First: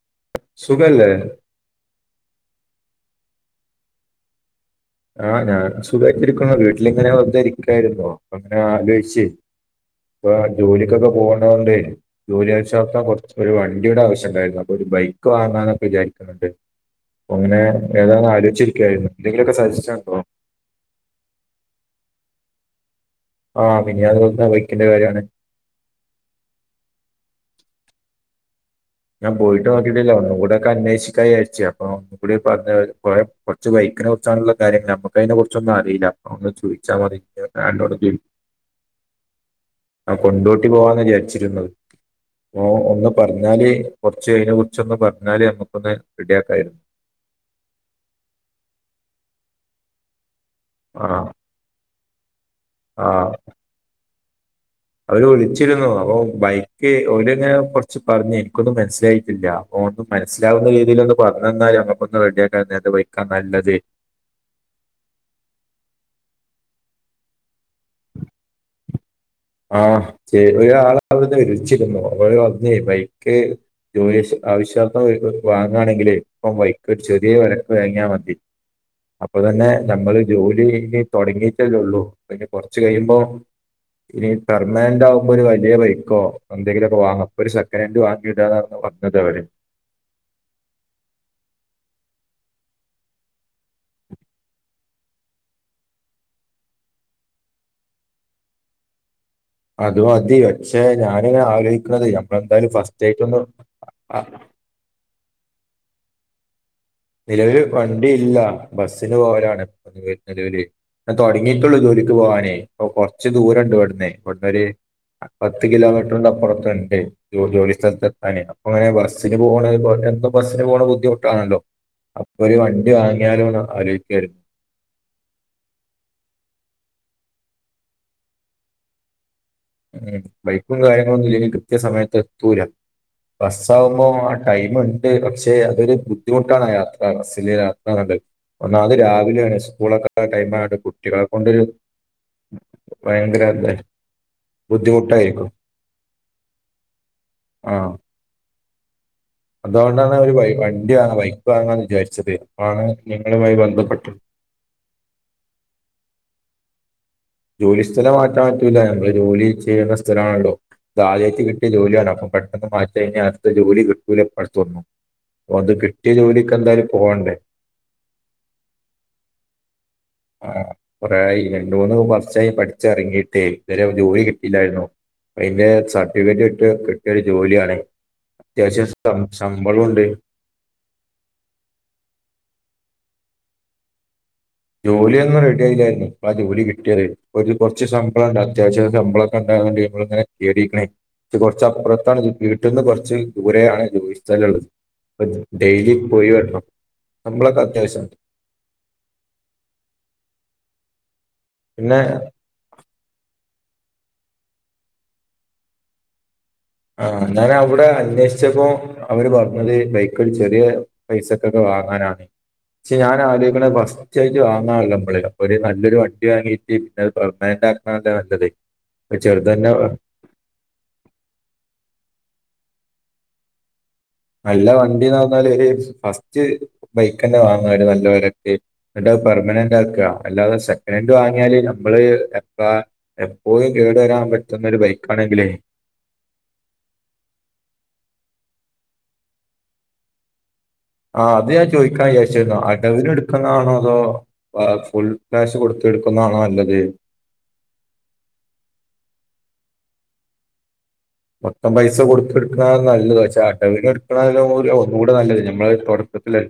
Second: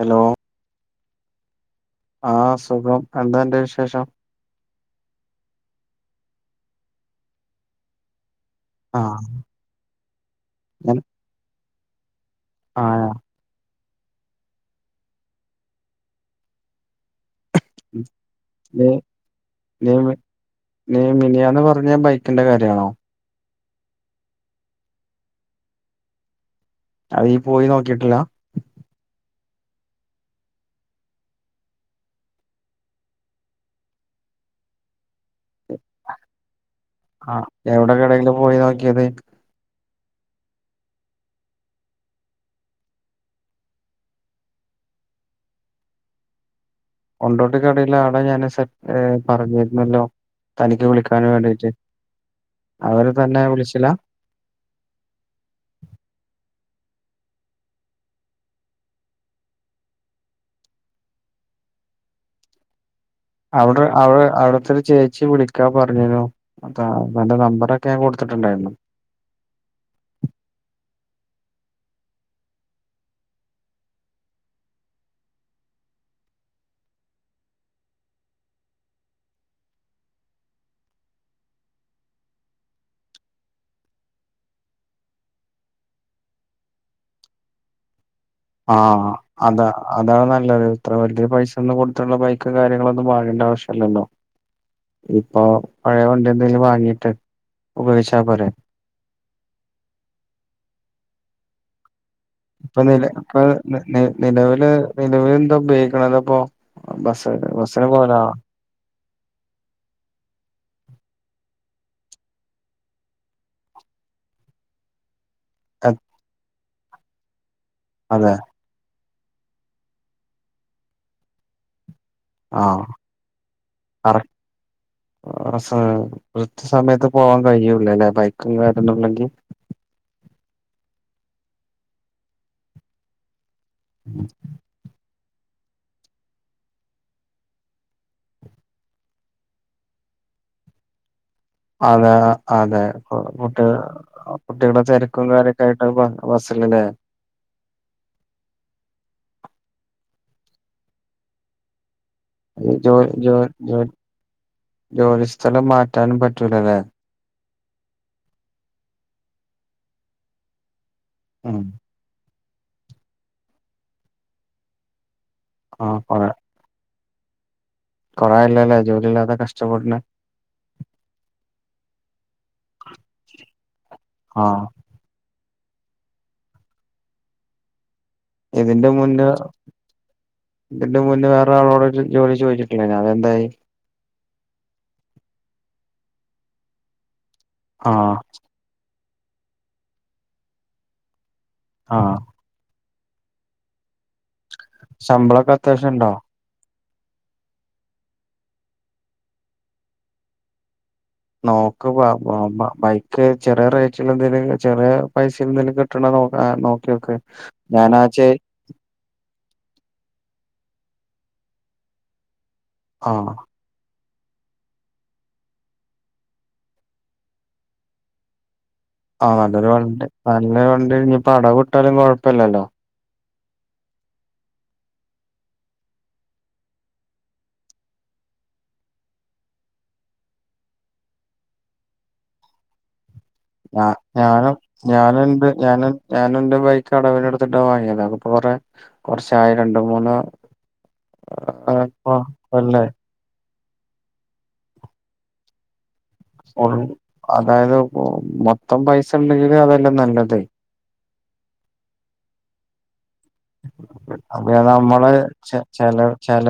Hello സുഖല്ലേ ആ സുഖം എന്താ അന്റെ വിശേഷം ആഹ് ഞാൻ സുഖയിട്ടിരിക്കുന്നു വീട്ടിലിങ്ങനെ വെറുതെ ബരിക്കായിരുന്നോ അപ്പം ഞാൻ ആ ആലോചിച്ചച്ച് ഇപ്പ ഞാൻ ജോലിക്കൊക്കെ പോണോണ്ട് ആ ജോലിയാഴ്ചക്കാ കുറച്ച് പരിപാടി വണ്ടിയുടെ ആവശ്യംണ്ടായിരുന്നു അപ്പൊ ഒരു ബൈക്ക് വാങ്ങാന്നൊക്കെ വിചാരിക്കുന്നുണ്ട് അപ്പം അങ്ങനെ ഏതാ നീ ആലോിച്ചിരിക്കായിരുന്നു എന്തെങ്കിലൊക്കെ സാച് നീ മി- നീ മിനിയാന്ന് പറഞ്ഞ ബൈക്കിന്റെ കാര്യണോ ആഹ് മിനിഞ്ഞാന്ന് [unintelligible] ആ ബൈക്കിന്റെ കാര്യണ് അത് യീ പോയി നോക്കിയിട്ടില്ല ഞാൻ പോയിട്ട് നോക്കിട്ടില്ല ഒന്നു കൂടൊക്കെ അന്വേഷിക്കാന്ന്വിചാരിച്ചു അപ്പൊ കൂടി പറഞ്ഞത് കൊറേ കൊർച്ച് ബൈക്കിനെ കുറിച്ചാണുള്ള കാര്യങ്ങൾ നമുക്ക് അതിനെ കുറിച്ചൊന്നും അറീല ആ ഒന്ന് ചോയ്ച്ചമതി ആ എവിടെ [unintelligible] കടയില് പോയി നോക്കിയത് ആ കൊണ്ടോട്ടി പോവാന്നാ വിചാരിച്ചിരുന്നത് ഓൻ ഒന്ന് പറഞ്ഞാല് കൊർച്ചയിനെ കുറിച്ചൊന്ന് പറഞ്ഞാല് നമ്മുക്കൊന്ന് റെഡിയാക്കായിരുന്നു കൊണ്ടോട്ടികടേല് ആടെ ഞാന് സെ ഏ പറഞ്ഞിരുന്നല്ലോ തനിക്ക് ആ വിളിക്കാൻ വേണ്ടിട്ട് ആ അവര് തന്നെ വിളിച്ചില്ല അവര് വിളിച്ചിരുന്നു അപ്പൊ ബൈക്ക് ഓര്ങ്ങനെ കൊർച്ച് പറഞ്ഞ് എനിക്കൊന്നും മനസ്സിലായിട്ടില്ല ഓ ഒന്ന് മനസ്സിലാവുന്ന രീതിയില ഒന്ന് പറു താ ഞങ്ങപ്പോ ഒന്ന് റെടിയാക്കാന്ന് [unintelligible] അവിടെ അവിടെ അവിടുത്തെരു ചേച്ചി ച്ചി വിളിക്കാ പറഞ്ഞിരുന്നു അതാ എന്റെ നമ്പറൊക്കെ ഞാൻ കൊടുത്തിട്ടുണ്ടായിരുന്നു ആഹ് ചെറിയാളവിടന്ന് വിളിച്ചിരുന്നു അവര് വന്ന് ബൈക്ക് ജോലി ശ്യ ആവശ്യാർത്ഥം വാങ്ങാണെങ്കില് ഇപ്പം ബൈക്ക് ചെറിയ വെലക്ക് വാങ്ങിയാൽ മതി അപ്പൊ തന്നെ നമ്മള് ജോലിചെയ്ത് തൊടങ്ങീട്ടല്ലേള്ളൂ പിന്നെ കൊർച്ച് കഴിയുമ്പോ ഇനി പെർമനന്റാവുമ്പോ ഒരു വലിയ ബൈക്കോ എന്തെങ്കിലുമൊക്കെ വാങ്ങാ ഒരു സെക്കൻഡ് ഹൻഡ് ആ വാങ്ങി [unintelligible] അതാ അതാണ് നല്ലത് ഇത്ര വലിയ പൈസൊന്നും കൊടുത്തിട്ടുള്ള ബൈക്ക് കാര്യങ്ങളൊന്നും വാങ്ങണ്ട ആവശ്യല്ലല്ലോ ഇപ്പൊ പഴയവണ്ടി എന്തെങ്കിലും വാങ്ങിട്ട് ഉപയോഗിച്ചാ പോരെ അത്മതി പക്ഷേ ഞാനിങ്ങനെ ആലോയിക്ക്ണത് ഞാൻ ഇപ്പൊ നില ഇപ്പൊ നിലവില് നിലവില് എന്താ ഉപയോഗിക്കണത്പ്പോ നിലവില് വണ്ടി ഇല്ല ബസിന് പോവലാണ് നിലവില് തുടങ്ങീട്ടൊള്ളൂ ജോലിക്ക് പോവാനേ അപ്പൊ കൊർച്ച് ദൂരണ്ട് ഇവിടുന്നേ ഇവിടന്നൊരു പത്ത് കിലോമീറ്ററിന്റെ അപ്പുറത്തുണ്ട് ജോലി ജോലിസ്ഥഥലത്ത് അതെ എത്താന് അങ്ങനെ ബസ്സിന് പോണെ [unintelligible] ബസ്സിന് പോണത് ബുദ്ധിമുട്ടാണല്ലോ ഒരു ആഹ് വണ്ടി വാങ്ങിയാലോന്ന് കറക്റ്റ് ആലോയ്ക്കാരുന്നു [unintelligible] കൃത്യ സമയത്ത് പോവാൻ കഴിയൂലല്ലേ ബൈക്കും കാര്യങ്ങളും ഉണ്ടെങ്കി ഉം ബൈക്കും കാര്യങ്ങളൊന്നും ഇല്ലെങ്കിൽ കൃത്യ സമയത്ത് എത്തൂലാ ബസ്സാവുമ്പോ ആഹ് ടൈമ് [unintelligible] പക്ഷേ അതൊരു ബുദ്ധിമുട്ടാണ് ആഹ് യാത്ര ബസ്സില യാത്രാന്നുള്ളത് ഒന്നാമത് രാവിലെ ആണ് സ്കൂളൊക്കെ ടൈമായോണ്ട് കു കുട്ടികളെ കൊണ്ടൊരു അതെ അതെ ഭയങ്കര ഇത് കുട്ടികള് കുട്ടികളെ തെരക്കും ബുദ്ധിമുട്ടായിരിക്കും കാര്യൊക്കെ ആയിട്ട് ബസ്സിലല്ലേ ആഹ് അതോണ്ടാണ് ഒര് വണ്ടി വാങ്ങാ ബൈക്ക് വാങ്ങാന്ന് വിചാരിച്ചത് അതാണ് നിങ്ങളുമായി ബന്ധപ്പെട്ട് ജോലിസ്ഥലം മാറ്റാനും പറ്റൂലല്ലേ ജോലി സ്ഥലം മാറ്റാൻ പറ്റൂല നമ്മള് ജോലി ചെയ്യുന്ന സ്ഥലമാണല്ലോ ഇതാദ്യായിട്ട് ഉം കിട്ടിയ ജോലിയാണ് അപ്പം പെട്ടെന്ന് മാറ്റി കഴിഞ്ഞാ അടുത്ത ജോലി കിട്ടൂലപ്പ അടുത്തൊന്നും അത് ആഹ് കിട്ടിയ കൊറേ ജോലിക്ക് എന്തായാലും പോവണ്ടേ കൊറേ ആയല്ലല്ലേ ജോലി ഇല്ലാതെ കഷ്ടപ്പെടണ് ആഹ് കുറേയായി രണ്ട് മൂന്ന് വർഷായി പഠിച്ച് ഇറങ്ങിയിട്ടേ ഇതുവരെ ജോലി ആഹ് കിട്ടിയില്ലായിരുന്നു അയ്ന്റെ സർട്ടിഫിക്കറ്റ് കിട്ടിയ കിട്ടിയൊരു ജോലിയാണെ ഇതിന്റെ അത്യാവശ്യം മുന്നേ ശമ്പളൂണ്ട് ഇതിന്റെ മുന്നേ വേറെ ആളോട് ജോലി ചോദിച്ചിട്ടില്ലേയ്ന്നൊ അതെന്തായി ജോലിയൊന്നും റെഡി ആയില്ലായിരുന്നു ഇപ്പം ജോലി കിട്ടിയത് ഒരു കുറച്ച് ആഹ് ശമ്പളം ഉണ്ട് അത്യാവശ്യം ഒക്കെ ശമ്പളമൊക്കെ [unintelligible] ആഹ് കുറച്ചപ്പുറത്താണ് ഇത് കിട്ടി വീട്ടിന്ന് കൊർച്ച് ദൂരെയാണ് ജോലി സ്ഥലം ഉള്ളത് അപ്പോ ശമ്പളൊക്കെ അത്യാവശ്യം ഡെയിലി ഉണ്ടോ പോയി വരണം ശമ്പളൊക്കെ അത്യാവശ്യണ്ട് നോക്ക് ബ പിന്നെ ബ ബൈക്ക് ചെറിയ റേറ്റിൽ എന്തേലും ചെറിയ പൈസേൽ എന്തേലും കിട്ടണ നോ നോ ആഹ് ഞാൻ അവിടെ അന്വേഷിച്ചപ്പോ അവര് പറഞ്ഞത് ബൈക്ക് ചെറിയ പൈസക്കൊക്കെ വാങ്ങാനാണ് പക്ഷെ ഞാൻ ആഹ് ആലോചിക്കണെ ബസ് തീർച്ചയായിട്ട് വാങ്ങാലോ നമ്മള് അപ്പൊ ഒരു നല്ലൊരു വണ്ടി വാങ്ങീയിട്ട് [unintelligible] നല്ലത് ഇപ്പൊ ആഹ് നല്ലൊരു ചെറുതന്നെ വണ്ടി നല്ലൊരു വണ്ടി ഇനിയിപ്പം അടവ് ഇട്ടാലും കൊഴപ്പില്ലല്ലോ നല്ല വണ്ടീന്ന് പറഞ്ഞാല് ഒരു ഫസ്റ്റ് ബൈക്ക് തന്നെ വാങ്ങാര് നല്ല വിലക്ക് എന്നിട്ട് അത് പെർമനന്റ് ആക്കുക അല്ലാതെ സെക്കൻഡ് ഹാൻഡ് വാങ്ങിയാല് നമ്മള് എപ്പ എപ്പോഴും ഞാ കേടു വരാൻ പറ്റുന്ന ഒരു ബൈക്കാണെങ്കിലേ ഞാൻ എന്റെ ബൈക്ക് അടവിന് എടുത്തിട്ടാ വാങ്ങിയത് അപ്പോ കൊറേ കുറച്ചായെ രണ്ട് മൂന്ന് ആഹ് അത് ഞാൻ ചോദിക്കാൻ ഇപ്പൊ വിചാരിച്ചിരുന്നു കൊല്ലായി അടവിന് എടുക്കുന്നതാണോ അതോ ഫുൾ ക്യാഷ് കൊടു എടുക്കുന്നതാണോ നല്ലത് അതായത് മൊത്തം പൈസ ഉണ്ടെങ്കില് അതല്ലേ നല്ലത് മൊത്തം പൈസ കൊടുത്ത് എടുക്കണതാ നല്ലത് പക്ഷെ അടവിന് എടുക്കണാലോ അപ്പൊ നമ്മള് ഒന്നുകൂടെ നല്ലത് നമ്മള് തുടക്കത്തില്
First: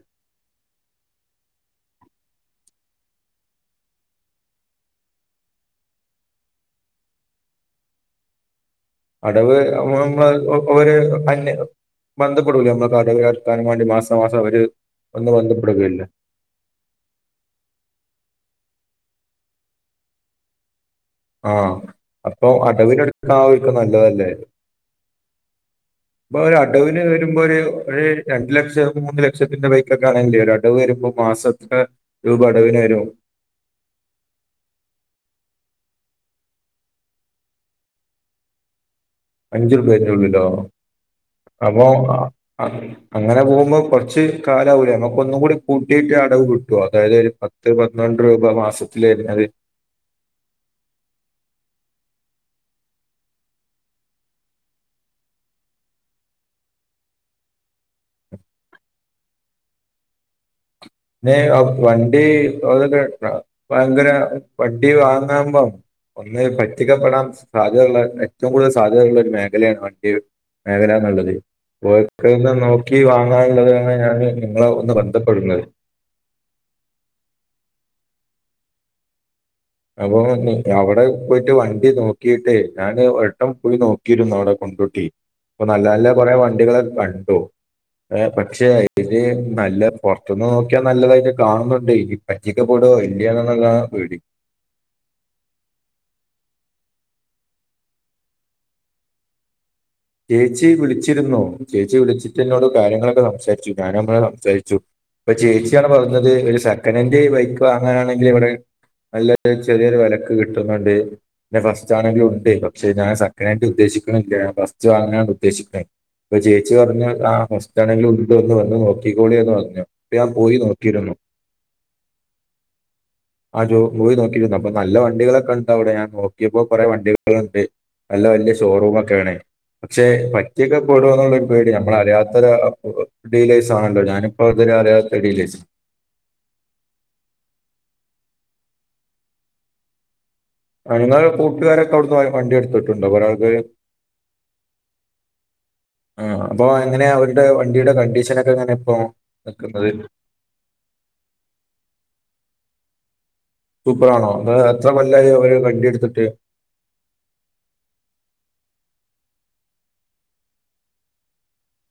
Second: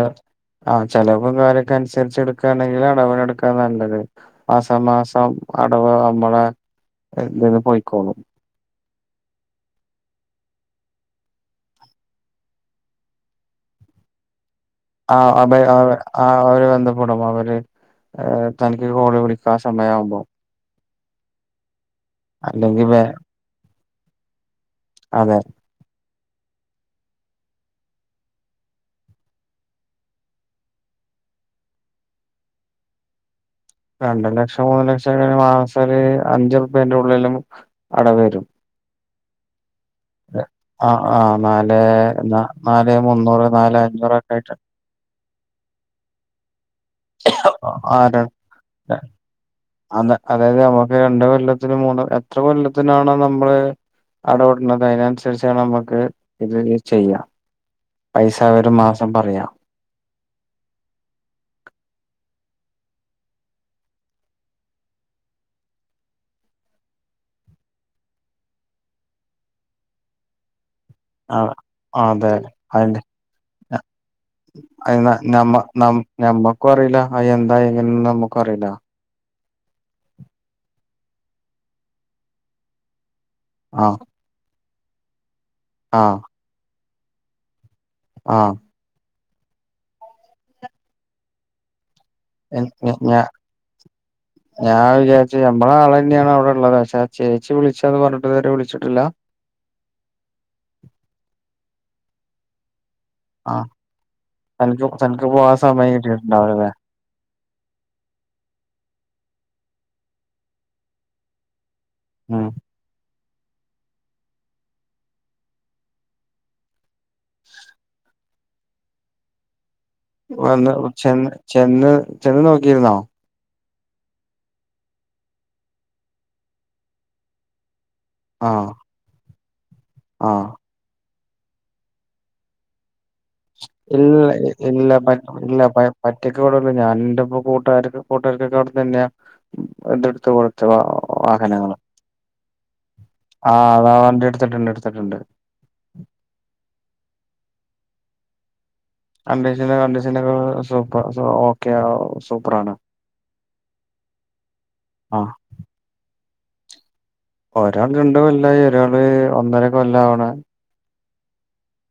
ആഹ് ചിലവും കാര്യമൊക്കെ അനുസരിച്ച് എടുക്കുകയാണെങ്കിൽ അടവിന് എടുക്കാ നല്ലത് മാസാ മാസം അടവ് നമ്മള് ഇതീന്ന് പൊയ്ക്കോളും അടവ് നമ്മള് ഒര് അന്യ ബന്ധപ്പെടൂലെ [unintelligible] വേണ്ടി മാസം മാസം അവര് വന്ന് ആഹ് അപ്പം ആഹ് ബന്ധപ്പെടുകയല്ലേ ആഹ് അവര് ബന്ധപ്പെടും അവര് തനിക്ക് കോള് വിളിക്കാൻ സമയമാവുമ്പോ ആഹ്, അപ്പൊ അല്ലെങ്കിൽ വേ അടവിനെടുക്കാവിക്കും നല്ലതല്ലേ അതെ അപ്പൊ ഒരുഅടവിന് വരുമ്പോലൊരുരണ്ടു ലക്ഷം മൂന്നുലക്ഷത്തിന്റെ ബൈക്കൊക്കെയാണെങ്കിലേയൊരടവു വരുമ്പം മാസമെത്ര രൂപ അടവിനു വരും. രണ്ടു ലക്ഷം മൂന്നുലക്ഷംഒരു മാസമൊരു അഞ്ചുർപ്പികേന്റെയുള്ളിലും അടവുവരും അഞ്ചുർപ്പിന്റെയുള്ളിലോ ആ ആ നാല് അപ്പോൾ നാല് അങ്ങനെ മുന്നൂറ് നാല് പോകുമ്പോൾ കുറച്ച്.. അഞ്ഞൂറൊക്കെ ആയിട്ട് കാലാവധിയാകും ഒന്നും കൂടി കൂട്ടിയിട്ട് അടവു കിട്ടുവോ അതായതൊരു പത്ത് പന്ത്രണ്ടു രൂപാമാസത്തില്‌ അത് ആന്ന്, അതായത് നമ്മുക്ക് രണ്ടു കൊല്ലത്തിനും മൂന്ന് എത്ര കൊല്ലത്തിനുമാണ് നമ്മള് അടവു വരുന്നത്, അതിനനുസരിച്ചാണ് നമുക്കിതു ചെയ്യാം. പൈസായൊരു മാസം പറയാം വണ്ടി, അതൊക്കെ ഭയങ്കര വണ്ടി വാങ്ങുമ്പം ഒന്ന് പറ്റിക്കപ്പെടാൻ സാധ്യതയുള്ള ഏറ്റവും കൂടുതൽ സാധ്യതയുള്ളൊരു മേഖലയാണുവണ്ടിയെ മേഖലാ നല്ലതേ ആ അതെ പോയിട്ടൊന്ന് നോക്കി അതി വാങ്ങാനുള്ളതാണ് ഞാ ന് നിങ്ങളെയൊന്ന് ബന്ധപ്പെടുന്നത് ഞമ്മക്കും അറിയില്ല, അതെന്താഎങ്ങനെയെന്ന് നമ്മക്കും അറിയില്ല അപ്പൊ അവിടെ പോയിട്ടു വണ്ടി നോക്കിയിട്ടേ ഞാനിവി ഇപ്പം പോയി ആഹ് നോക്കിയിരുന്നു അവിടെ പോയി നോക്കിയപ്പൊ നല്ല നല്ല ആഹ് കുറെ വണ്ടികളൊക്കെകണ്ടു. ഏ.. ആഹ് പക്ഷെയിതില് നല്ല പുറത്തുനിന്നുനോക്കിയാ നല്ല തൊക്കെകാണുന്നുണ്ടേലും പറ്റിക്കപ്പെടുവോ ഞ യില്ലയോന്നുള്ളതാ പേടി ഞാൻ വിചാരിച്ചു, ഞമ്മടെയാ ളുതന്നെയാണവിടെയുള്ളത് പക്ഷെയാ ചേച്ചി വിളിച്ചതുപറഞ്ഞിട്ടിതുവരെ വിളിച്ചിട്ടില്ലാ ചേച്ചി വിളിച്ചിരുന്നു. ചേച്ചി വിളിച്ചിട്ടെന്നോടു കാര്യങ്ങളൊ ആഹ് സംസാരിച്ചു. ഞാനുമായി സംസാരിച്ചു, തനിക്ക് തനിക്ക് അപ്പൊ പോവാൻ സമയം ചേച്ചിയാണ്പറഞ്ഞത് ഒരു സ കിട്ടിയിട്ടുണ്ടാവൂലല്ലേ നെനക്ക് ബൈക്കുവാങ്ങാനാണങ്കിലിവിടെ നല്ലൊരു ചെറിയൊരു വിലക്ക് കിട്ടുന്നുണ്ട് എറെ ഫസ്റ്റാണെങ്കിലും ഉം ഉണ്ട്. പക്ഷെ ഞാ [inaudible] ൻ സക്കനായിട്ട് ഉദ്ദേശിക്കുന്നില്ല ബസ്‌വാങ്ങാണുദ്ദേശിക്കുന്നത്. അപ്പൊ ചേച്ചി പറഞ്ഞു ആ ഹോസ്റ്റലിലൊരു.. ഇന്നു വന്നുനോക്കിക്കോളിയെന്നുപറഞ്ഞു. വന്ന് ചെന്ന്, ചെന്ന്, ചെന്നുനോക്കിയിരുന്നോ ആ ജോയി പോയി നോക്കിയിരുന്നു. അപ്പൊ നല്ല വണ്ടികളൊക്കെയുണ്ടവിടെ. ഞാൻ നോക്കിയപ്പോ കുറെ വണ്ടികളുണ്ട്. നല്ല ആഹ് വലിയഷോറൂമൊക്കെആണേആണ് ആഹ് പക്ഷെപറ്റിക്കപ്പെടുവോ ന്നൊരു.. പേടി, നമ്മളറിയാത്തൊരു ഡീലേഴ്സ് ആണല്ലോ ഞാനിപ്പോ ഇത്വരെ അറിയാത്ത ഡീലേഴ്സ് ഒറ്റക്ക്ക്കൂടുല ഞാനെന്റെ യിപ്പ കൂട്ടുകാർ, കൂട്ടുകാർക്കൊക്കെ അവിടുന്നുതന്നെയാ വണ്ടിയെടുത്ത് [unintelligible] നിങ്ങൾ വാഹനങ്ങളോ കൂട്ടുകാരൊക്കെ അവിടുന്ന് വ- വണ്ടി എടുത്തിട്ടുണ്ടോ കുറെ ആൾക്കാർ ആഹ്... അതാ വണ്ടിയെടുത്തിട്ടുണ്ടെടുത്തിട്ടുണ്ട് ആഹ്.. അപ്പൊയെങ്ങനെയാ, അവരുടെ വണ്ടിയുടെ കണ്ടീഷനൊക്കെയെങ്ങനെയിപ്പോ കണ്ടീഷന്, കണ്ടീഷനൊക്കെ സൂപ്പർ, ഓക്കെയാ സൂപ്പറാണ് സൂപ്പറാണോ, അത് എത്ര കൊല്ലായി ആഹ് ഓല് വണ്ടിയെടുത്തിട്ട് ഒരാൾ രണ്ടുകൊല്ലായി, ഒരാള് ഒന്നരകൊല്ലവണ്.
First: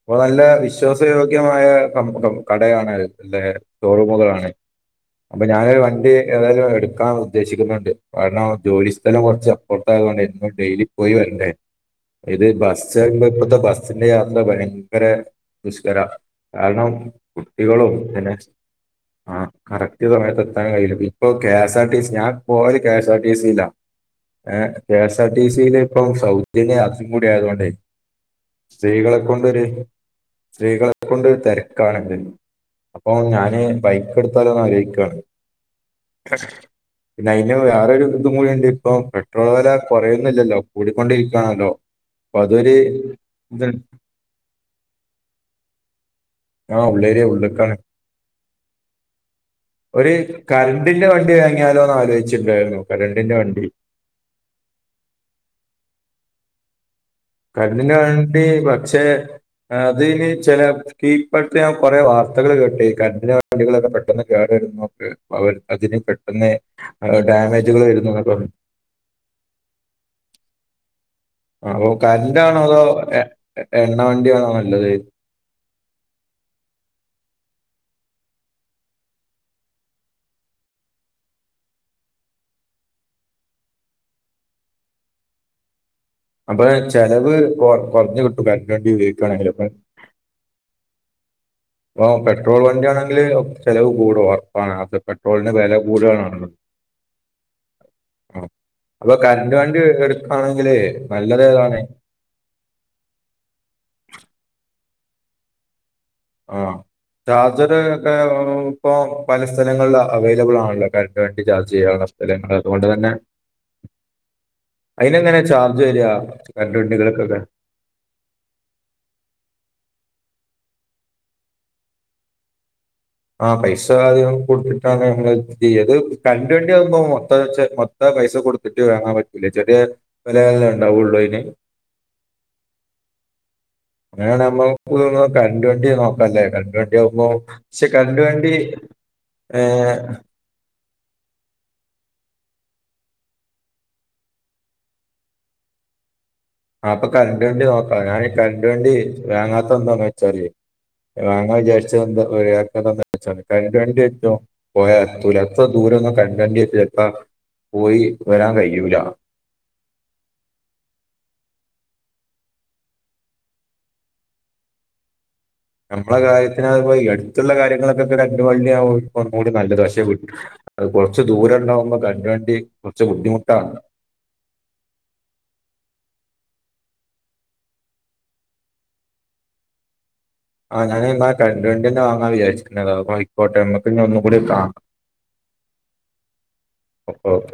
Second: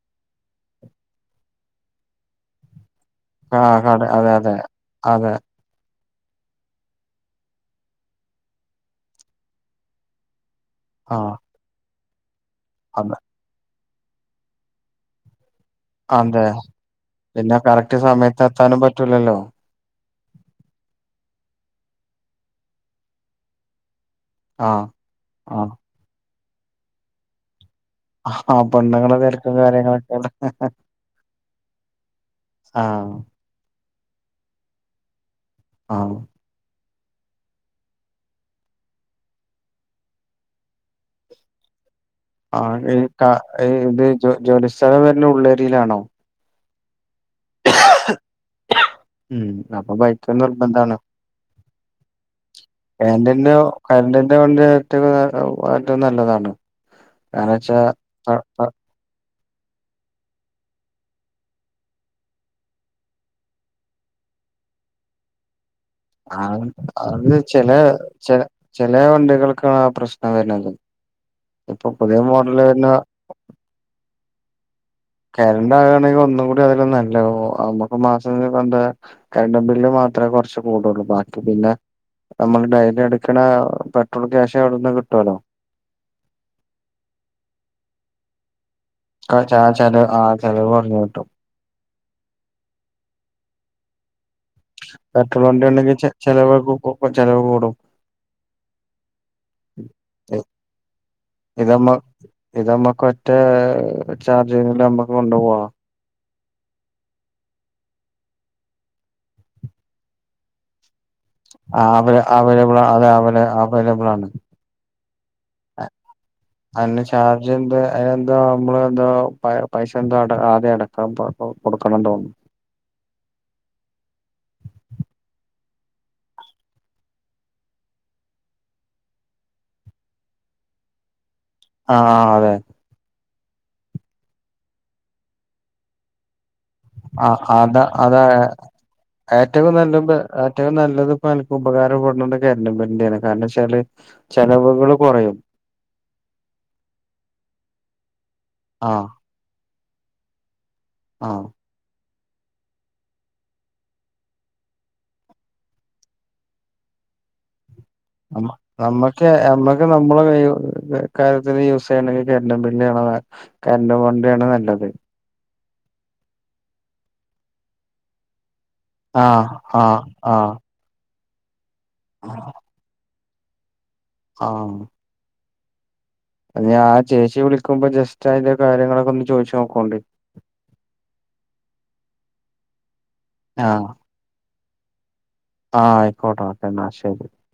അപ്പോ നല്ല വിശ്വാസയോഗ്യമായ കം.. കം.. കടയാണത് അതെ ആഹ് കട അതെ ഷോറൂമുകളാണ് അതെ. അതെ അപ്പൊ ഞാനൊരുവണ്ടി ഏതായാലുമെടുക്കാൻ ഉദ്ദേശിക്കുന്നുണ്ട്. കാരണം ജോലിസ്ഥലം കുറച്ചപ്പുറത്തായതുകൊണ്ടേ, ഡെയ്ലി ആഹ് പോയിവരണ്ടേ, ഇത് ബസ്സ്, അതെ പറിമ്പോ ഇപ്പളത്തെ ബസ്സിന്റെ യാത്ര ഭയങ്കര ദുഷ്കരാ അതെ കാരണം പിന്നെ കുട്ടികളും കറക്റ്റ് പിന്നെ സമയത്ത് എത്താനും പറ്റൂലല്ലോ. ആഹ്.. കറക്റ്റു സമയത്ത് എത്താൻ കഴിയില്ല. ഇപ്പോ K. S. R. T. C, ഞാൻ പോവല് കെ. എസ്. ആർ. ടി. സിയി ലാ ആഹ് K. S R. T. C ആഹ് യിലിപ്പം സൗജന്യ യാത്ര കൂടിയായതുകൊണ്ടേ ആ പൊണ്ണുങ്ങളെ തെര സ്ത്രീകളെ കൊണ്ടു തെരക്കാണത് അപ്പോ ആഹ് ഞാനെ ബൈക്കെടുത്താലോ ന്നാലോചിക്കുവ ആ [unintelligible] പിന്നെയിനു വേറൊരിതും കൂടിയുണ്ട്, ഇപ്പൊ പെട്രോൾ വില കുറയുന്നില്ലല്ലോ, കൂടിക്കൊണ്ടിരിക്കുയാണല്ലോ ആഹ് ഈ [unintelligible] ഇത് ജോലിസ്ഥലം വരുന്നേ ഉള്ളേരിയിലാണോ ആഹ് ഉള്ളേരിയാ ഉള്ള്ക്കാണ് [unintelligible] ഉം അപ്പൊ ഒരു ബൈക്ക് നിർബന്ധണ് കറണ്ടിന്റെ വണ്ടി വാങ്ങിയാലോ എന്ന് ആലോചിച്ചിട്ടുണ്ടായിരുന്നു കറണ്ടിന്റെ ഏൻ്റെന്നു വണ്ടി കരണ്ടിന്റെ വണ്ടി ഏറ്റവും ഏറ്റവും നല്ലതാണ് കാരണം വെച്ചാ കറൻ്റിൻെറ അ വണ്ടി അ പക്ഷെ അതിന് ചെല ഇപ്പടുത്ത് ഞാൻ കൊറെ വാർത്തകൾ കേട്ട് കറൻ്റിൻറെ വണ്ടികളൊക്കെ പെട്ടെന്ന് കേട് വരും എന്നൊക്കെ അവ അതിന് പെട്ടെന്ന് ആഹ് അത് ചെലെ ഡാമേജുകൾ വരുന്നു എന്നൊക്കെ പറഞ്ഞു ചെലെ വണ്ടികൾക്കാണ് ആ പ്രശ്നം വരുന്നത് അ ഇപ്പൊ ഓ പുതിയ കറൻ്റാണോ മോഡല് അതോ വരുന്ന എണ്ണ വണ്ടിയാണോ നല്ലത് കറൻ്റ് ആവുകയാണെങ്കിൽ ഒന്നും കൂടി അതല്ലെ നല്ലത് നമുക്ക് മാസം എന്താ കരണ്ട് ബില്ല് മാത്രമേ കോറച്ച് കൂടുള്ളൂ ബാക്കി പിന്നെ നമ്മൾ ഡെയിലി അടക്കണ പെട്രോൾ ക്യാഷ് അവിടെന്ന് കിട്ടുല്ലോ അപ്പൊ ചെലവ് കൊ കൊറഞ്ഞു കിട്ടും കരണ്ട് വണ്ടി ഉപയോഗി ആഹ് ച ചെലവ് ആഹ് ചെലവ് കുറഞ്ഞ് കിട്ടും പോ പെട്രോൾ വണ്ടിയാണെങ്കില് ചെലവ് കൂടുവാ ആ അത് പെട്രോൾ പെട്രോളിന്റെ വണ്ടി വില ഉണ്ടെങ്കിൽ ചെ കൂടുതലാണല്ലോ ചെലവ് ചെലവ് കൂടും ആഹ് അപ്പൊ കറണ്ട് വണ്ടി എടുക്കവാണെങ്കില് നല്ലത് ഏതാണ് ഇതമ്മ ഇതമ്മക്ക് ഒറ്റ ചാർജിങ്ങ്ല് നമ്മക്ക് കൊണ്ടുപോവാ ആഹ് ചാർജർ ഒക്കെ ഇപ്പൊ പല സ്ഥലങ്ങളിൽ അവൈലബിൾ ആണല്ലോ കര വണ്ടി ചാർജ് അവ ചെയ്യാനുള്ള സ്ഥലങ്ങൾ അവൈലബിൾ അതുകൊണ്ട് അത് തന്നെ അവ അവൈലബിൾ ആണ് അയിന് എങ്ങനെ ചാർജ് വരാ അന് ചാർജ് എന്ത് അയിനെന്തോ അമ്മള് എന്തോ പ പൈസ എന്തോ അടെ ആദ്യം അടക്കന കൊടുക്കണം തോന്നുന്നു ആഹ് പൈസ ആദ്യം കൊടുത്തിട്ടാണ് ഞങ്ങൾ ചെയ്യ അത് കരണ്ടുവണ്ടിയാകുമ്പോൾ മൊത്തം വ മൊത്തം പൈസ കൊടുത്തിട്ട് വാങ്ങാൻ പറ്റൂലെ ചെറിയ വെലയല്ലെ ഉണ്ടാവുള്ളൂ അയി ന് ആഹ് അതെ അങ്ങനെആആണൊ നമ്മക്ക് കറണ്ട് വണ്ടി നോക്കാല്ലേ കരണ്ട് വണ്ടി ആഹ് [unintelligible] അത പക്ഷെ കറൻ്റ് അതാ വേണ്ടി ഏ ഏറ്റവും നല്ല ഏറ്റവും നല്ലത് ഇപ്പ അനക്ക് ഉപകാരപ്പെടുന്നുണ്ട് കറൻ്റ് വണ്ടിയാണ് കാരണം ച്ചാല് ചെലവുകൾ കുറയും ആഹ് അപ്പൊ കറണ്ട് വണ്ടി നോക്കാം ഞാൻ ഈ കറൻ്റ് വണ്ടി ആഹ് വാങ്ങാത്ത എന്താന്നന്ന് വെച്ചാല് ആഹ് വാങ്ങ വിചാരിച്ചത് ന്താ [unintelligible] കരണ്ട് വണ്ടി ഏറ്റും പോയാ എത്തൂല എത്ര ദൂരം ഒന്നും കറൻ്റ് വണ്ടി [unintelligible] പോയി വരാൻ കഴിയൂല നമ്മക്ക് നമ്മ നമ്മള [unintelligible] കാര്യത്തിന് യൂസ് ചെയ്യണെങ്കിൽ കറൻ്റ് വണ്ടി ആണ് [unintelligible] കറൻ്റ് വണ്ടി ആണ് നല്ലത് നമ്മളെ കാര്യത്തിന് ഇപ്പോ ഈ അടുത്തുള്ള കാര്യങ്ങളൊക്കെ കരണ്ട് വണ്ടിയാണ് കുറച്ച് കൂടി ആഹ് നല്ലത് ആഹ് പക്ഷേ വിട്ടു ആഹ് അത് കുറച്ച് ദൂരം ഉണ്ടാവുമ്പോ കരണ്ട് വണ്ടി കുറച്ച് ബുദ്ധിമുട്ടാണ് ആഹ് ആഹ് ചേച്ചി വിളിക്കുമ്പോ ജസ്റ്റ് അതിന്റെ കാര്യങ്ങളൊക്കെ ഒന്ന് ചോദിച്ചു നോക്കോണ്ടി ആഹ് ഞാന് എന്നാ കരണ്ട് വണ്ടി തന്നെ വാങ്ങാ വിചാരിച്ചക്കണ് അപ്പയിക്കോട്ടെ ആഹ് നമ്മക്ക് ഒന്നു കൂടി കാണാം ആഹ് ആയിക്കോട്ടെ ഒക്കെ എന്നാ ശരി ഓക്കെ